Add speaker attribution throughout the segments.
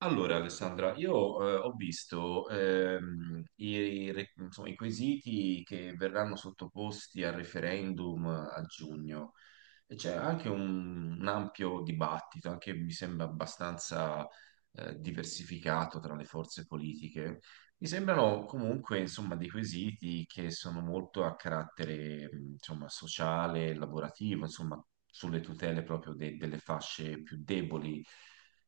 Speaker 1: Allora, Alessandra, io ho visto insomma, i quesiti che verranno sottoposti al referendum a giugno e c'è anche un ampio dibattito, anche mi sembra abbastanza diversificato tra le forze politiche. Mi sembrano comunque, insomma, dei quesiti che sono molto a carattere, insomma, sociale, lavorativo, insomma, sulle tutele proprio delle fasce più deboli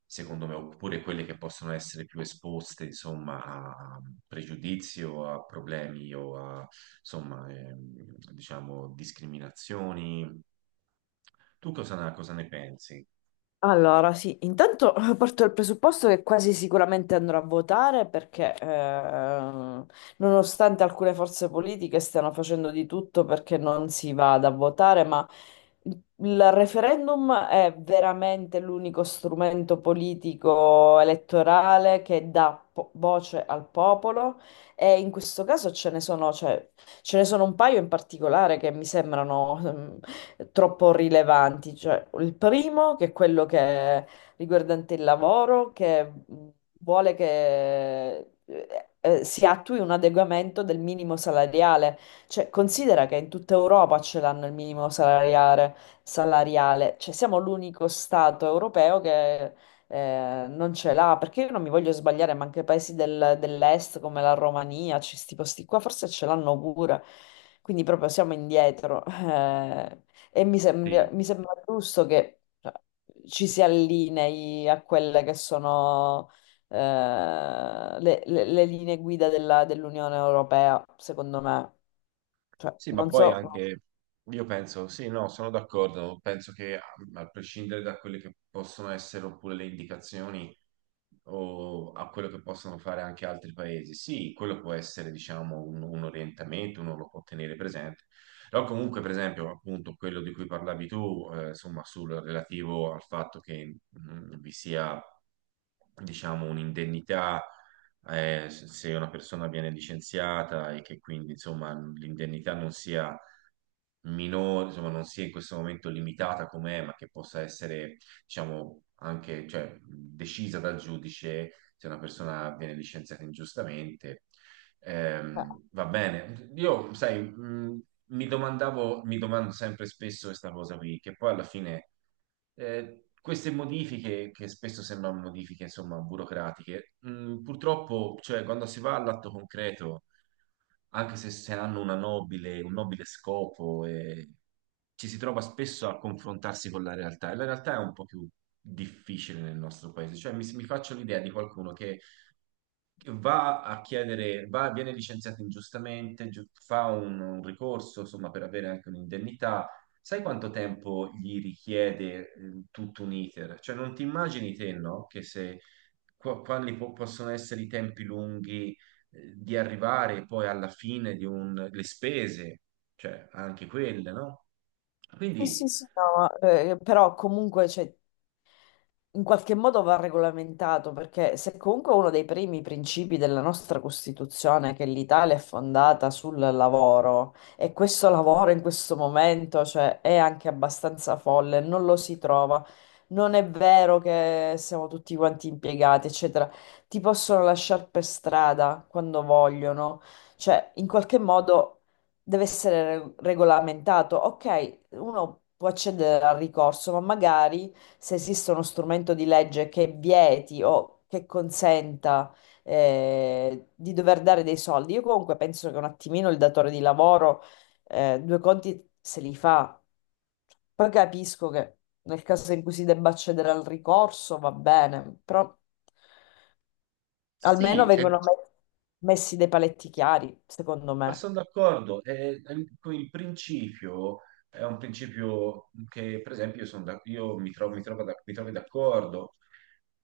Speaker 1: secondo me, oppure quelle che possono essere più esposte, insomma, a pregiudizi o a problemi o a, insomma, diciamo, discriminazioni. Tu cosa ne pensi?
Speaker 2: Allora, sì, intanto parto dal presupposto che quasi sicuramente andrò a votare perché nonostante alcune forze politiche stiano facendo di tutto perché non si vada a votare, ma il referendum è veramente l'unico strumento politico elettorale che dà voce al popolo e in questo caso ce ne sono, cioè, ce ne sono un paio in particolare che mi sembrano troppo rilevanti. Cioè, il primo, che è quello che è riguardante il lavoro, che vuole che si attui un adeguamento del minimo salariale. Cioè, considera che in tutta Europa ce l'hanno il minimo salariale. Cioè, siamo l'unico Stato europeo che non ce l'ha, perché io non mi voglio sbagliare, ma anche paesi dell'est come la Romania, questi posti qua, forse ce l'hanno pure. Quindi proprio siamo indietro. Eh, e
Speaker 1: Sì.
Speaker 2: mi sembra giusto che cioè, ci si allinei a quelle che sono le, le linee guida dell'Unione Europea, secondo me. Cioè,
Speaker 1: Sì, ma
Speaker 2: non
Speaker 1: poi
Speaker 2: so,
Speaker 1: anche io penso, sì, no, sono d'accordo, penso che a, a prescindere da quelle che possono essere oppure le indicazioni o a quello che possono fare anche altri paesi, sì, quello può essere, diciamo, un orientamento, uno lo può tenere presente, però comunque, per esempio, appunto, quello di cui parlavi tu, insomma, sul relativo al fatto che vi sia, diciamo, un'indennità se una persona viene licenziata e che quindi insomma l'indennità non sia minore, insomma non sia in questo momento limitata com'è, ma che possa essere diciamo anche cioè, decisa dal giudice se una persona viene licenziata ingiustamente. Va bene, io sai, mi domando sempre spesso questa cosa qui, che poi alla fine queste modifiche, che spesso sembrano modifiche, insomma, burocratiche, purtroppo, cioè, quando si va all'atto concreto, anche se hanno una un nobile scopo, ci si trova spesso a confrontarsi con la realtà, e la realtà è un po' più difficile nel nostro paese. Cioè, mi faccio l'idea di qualcuno che va a chiedere, viene licenziato ingiustamente, fa un ricorso, insomma, per avere anche un'indennità. Sai quanto tempo gli richiede tutto un iter? Cioè, non ti immagini te, no? Che se quali possono essere i tempi lunghi di arrivare poi alla fine di un, le spese, cioè anche quelle, no? Quindi
Speaker 2: sì, sì, sì, no, ma, però comunque cioè, in qualche modo va regolamentato, perché se comunque uno dei primi principi della nostra Costituzione è che l'Italia è fondata sul lavoro e questo lavoro in questo momento, cioè, è anche abbastanza folle, non lo si trova. Non è vero che siamo tutti quanti impiegati, eccetera. Ti possono lasciare per strada quando vogliono. Cioè, in qualche modo deve essere regolamentato. Ok, uno può accedere al ricorso, ma magari se esiste uno strumento di legge che vieti o che consenta di dover dare dei soldi. Io comunque penso che un attimino il datore di lavoro due conti se li fa. Poi capisco che nel caso in cui si debba accedere al ricorso va bene, però almeno
Speaker 1: sì, è.
Speaker 2: vengono messi dei paletti chiari, secondo
Speaker 1: Ma
Speaker 2: me.
Speaker 1: sono d'accordo, con il principio è un principio che, per esempio, io, io mi trovo d'accordo,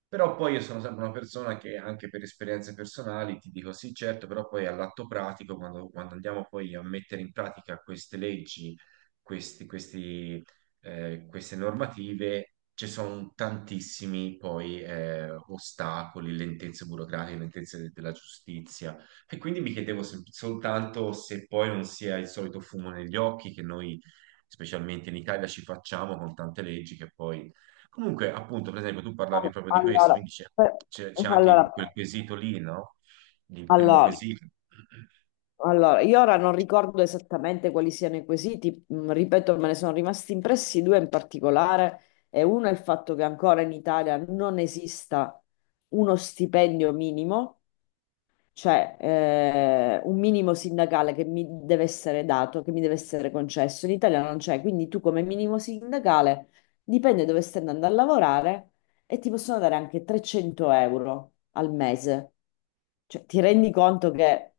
Speaker 1: però poi io sono sempre una persona che anche per esperienze personali ti dico sì, certo, però poi all'atto pratico, quando andiamo poi a mettere in pratica queste leggi, questi, queste normative, ci sono tantissimi poi ostacoli, lentezze burocratiche, lentezze della giustizia e quindi mi chiedevo soltanto se poi non sia il solito fumo negli occhi che noi, specialmente in Italia, ci facciamo con tante leggi che poi... Comunque, appunto, per esempio, tu parlavi proprio di questo,
Speaker 2: Allora,
Speaker 1: quindi c'è
Speaker 2: per-
Speaker 1: c'è anche
Speaker 2: allora,
Speaker 1: quel quesito lì, no? Il primo
Speaker 2: allora,
Speaker 1: quesito.
Speaker 2: Allora, io ora non ricordo esattamente quali siano i quesiti, ripeto, me ne sono rimasti impressi due in particolare, e uno è il fatto che ancora in Italia non esista uno stipendio minimo cioè, un minimo sindacale che mi deve essere dato, che mi deve essere concesso. In Italia non c'è, quindi tu come minimo sindacale dipende dove stai andando a lavorare e ti possono dare anche 300 € al mese. Cioè, ti rendi conto che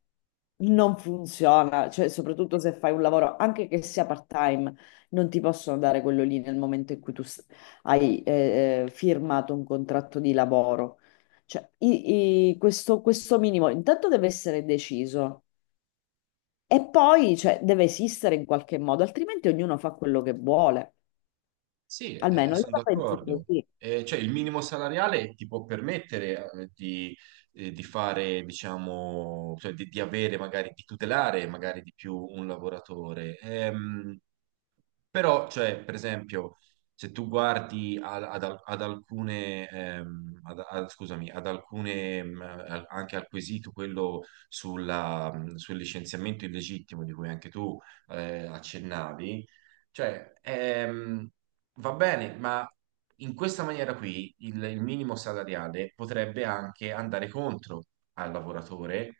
Speaker 2: non funziona, cioè, soprattutto se fai un lavoro, anche che sia part-time, non ti possono dare quello lì nel momento in cui hai firmato un contratto di lavoro. Cioè, questo, questo minimo intanto deve essere deciso e poi cioè, deve esistere in qualche modo, altrimenti ognuno fa quello che vuole.
Speaker 1: Sì,
Speaker 2: Almeno io
Speaker 1: sono
Speaker 2: la penso
Speaker 1: d'accordo.
Speaker 2: così.
Speaker 1: Cioè, il minimo salariale ti può permettere di fare, diciamo, cioè, di avere magari, di tutelare magari di più un lavoratore. Però, cioè, per esempio, se tu guardi ad alcune, scusami, ad alcune, anche al quesito quello sulla, sul licenziamento illegittimo di cui anche tu accennavi, cioè, va bene, ma in questa maniera qui il minimo salariale potrebbe anche andare contro al lavoratore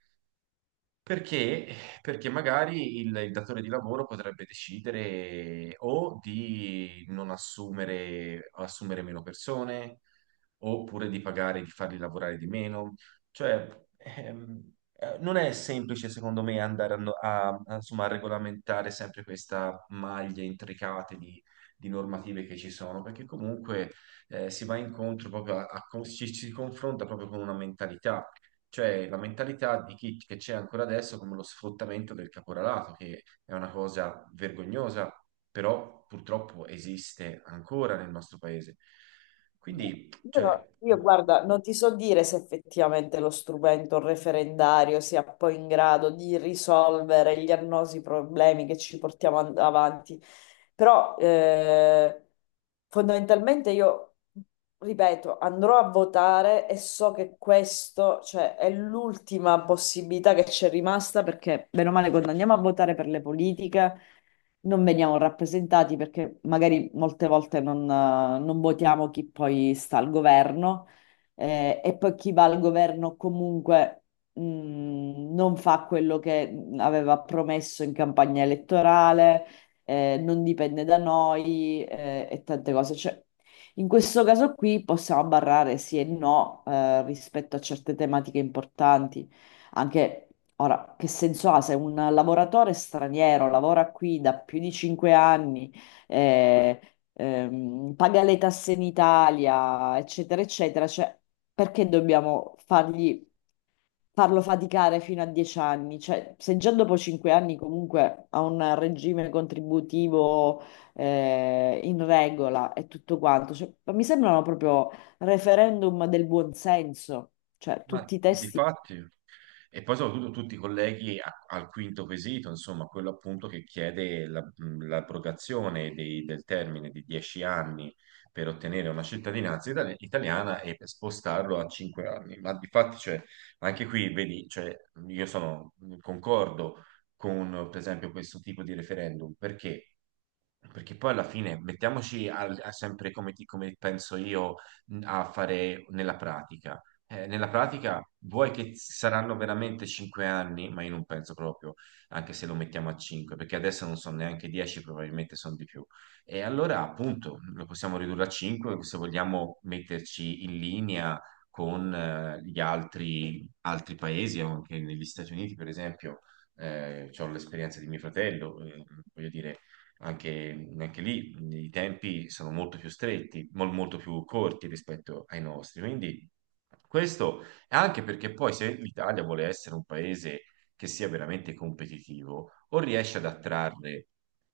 Speaker 1: perché? Perché magari il datore di lavoro potrebbe decidere o di non assumere, assumere meno persone, oppure di pagare, di farli lavorare di meno. Cioè, non è semplice, secondo me, andare a, no- a- a, insomma, a regolamentare sempre questa maglia intricata di normative che ci sono, perché comunque si va incontro proprio ci si confronta proprio con una mentalità cioè la mentalità di chi che c'è ancora adesso come lo sfruttamento del caporalato, che è una cosa vergognosa, però purtroppo esiste ancora nel nostro paese. Quindi, cioè,
Speaker 2: Io, guarda, non ti so dire se effettivamente lo strumento referendario sia poi in grado di risolvere gli annosi problemi che ci portiamo avanti, però fondamentalmente io, ripeto, andrò a votare e so che questo, cioè, è l'ultima possibilità che c'è rimasta perché, bene o male, quando andiamo a votare per le politiche non veniamo rappresentati perché magari molte volte non votiamo chi poi sta al governo e poi chi va al governo comunque mh, non fa quello che aveva promesso in campagna elettorale, non dipende da noi e tante cose. Cioè, in questo caso qui possiamo barrare sì e no rispetto a certe tematiche importanti. Anche ora, che senso ha se un lavoratore straniero lavora qui da più di 5 anni, eh, paga le tasse in Italia, eccetera, eccetera, cioè, perché dobbiamo farlo faticare fino a 10 anni? Cioè, se già dopo 5 anni comunque ha un regime contributivo, in regola e tutto quanto, cioè, mi sembrano proprio referendum del buonsenso, cioè
Speaker 1: ma
Speaker 2: tutti i testi.
Speaker 1: difatti, e poi soprattutto tutti i colleghi al quinto quesito, insomma, quello appunto che chiede l'abrogazione del termine di 10 anni per ottenere una cittadinanza italiana e per spostarlo a 5 anni. Ma difatti, cioè, anche qui, vedi, cioè, io sono, concordo con, per esempio, questo tipo di referendum, perché? Perché poi alla fine mettiamoci al- a sempre come, come penso io a fare nella pratica. Nella pratica, vuoi che saranno veramente 5 anni, ma io non penso proprio, anche se lo mettiamo a 5, perché adesso non sono neanche 10, probabilmente sono di più. E allora, appunto, lo possiamo ridurre a 5 se vogliamo metterci in linea con altri paesi, anche negli Stati Uniti, per esempio, ho l'esperienza di mio fratello, voglio dire, anche lì i tempi sono molto più stretti, molto più corti rispetto ai nostri. Quindi questo è anche perché poi se l'Italia vuole essere un paese che sia veramente competitivo, o riesce ad attrarre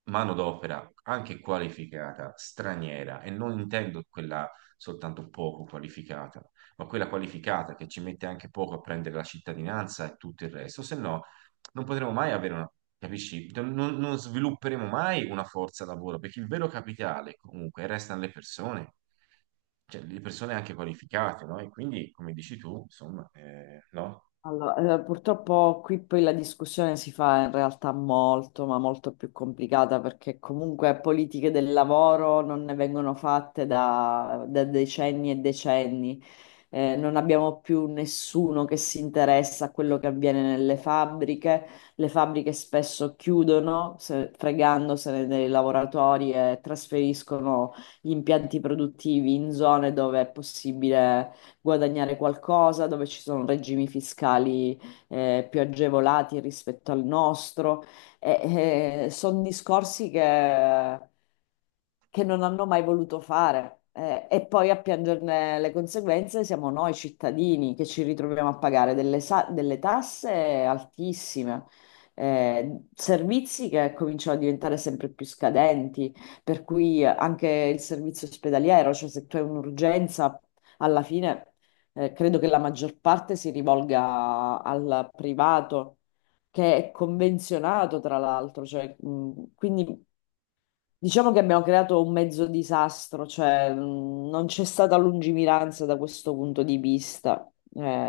Speaker 1: manodopera anche qualificata, straniera, e non intendo quella soltanto poco qualificata, ma quella qualificata che ci mette anche poco a prendere la cittadinanza e tutto il resto, se no non potremo mai avere una, capisci? Non svilupperemo mai una forza lavoro, perché il vero capitale comunque restano le persone, cioè le persone anche qualificate, no? E quindi, come dici tu, insomma, no?
Speaker 2: Allora, purtroppo qui poi la discussione si fa in realtà molto, ma molto più complicata perché comunque politiche del lavoro non ne vengono fatte da decenni e decenni. Non abbiamo più nessuno che si interessa a quello che avviene nelle fabbriche. Le fabbriche spesso chiudono, fregandosene dei lavoratori e trasferiscono gli impianti produttivi in zone dove è possibile guadagnare qualcosa, dove ci sono regimi fiscali più agevolati rispetto al nostro. E, sono discorsi che non hanno mai voluto fare. E poi a piangerne le conseguenze siamo noi cittadini che ci ritroviamo a pagare delle tasse altissime, servizi che cominciano a diventare sempre più scadenti, per cui anche il servizio ospedaliero, cioè se tu hai un'urgenza, alla fine. Credo che la maggior parte si rivolga al privato, che è convenzionato tra l'altro, cioè, quindi diciamo che abbiamo creato un mezzo disastro, cioè, non c'è stata lungimiranza da questo punto di vista.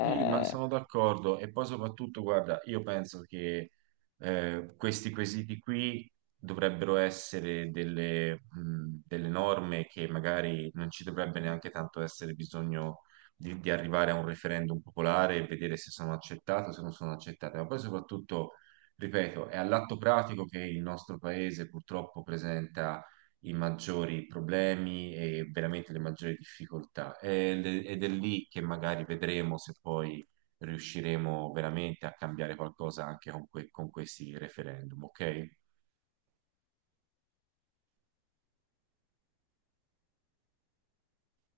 Speaker 1: Sì, ma sono d'accordo e poi soprattutto, guarda, io penso che questi quesiti qui dovrebbero essere delle, delle norme che magari non ci dovrebbe neanche tanto essere bisogno di arrivare a un referendum popolare e vedere se sono accettate o se non sono accettate, ma poi soprattutto, ripeto, è all'atto pratico che il nostro paese purtroppo presenta i maggiori problemi e veramente le maggiori difficoltà. Ed è lì che magari vedremo se poi riusciremo veramente a cambiare qualcosa anche con questi referendum, ok?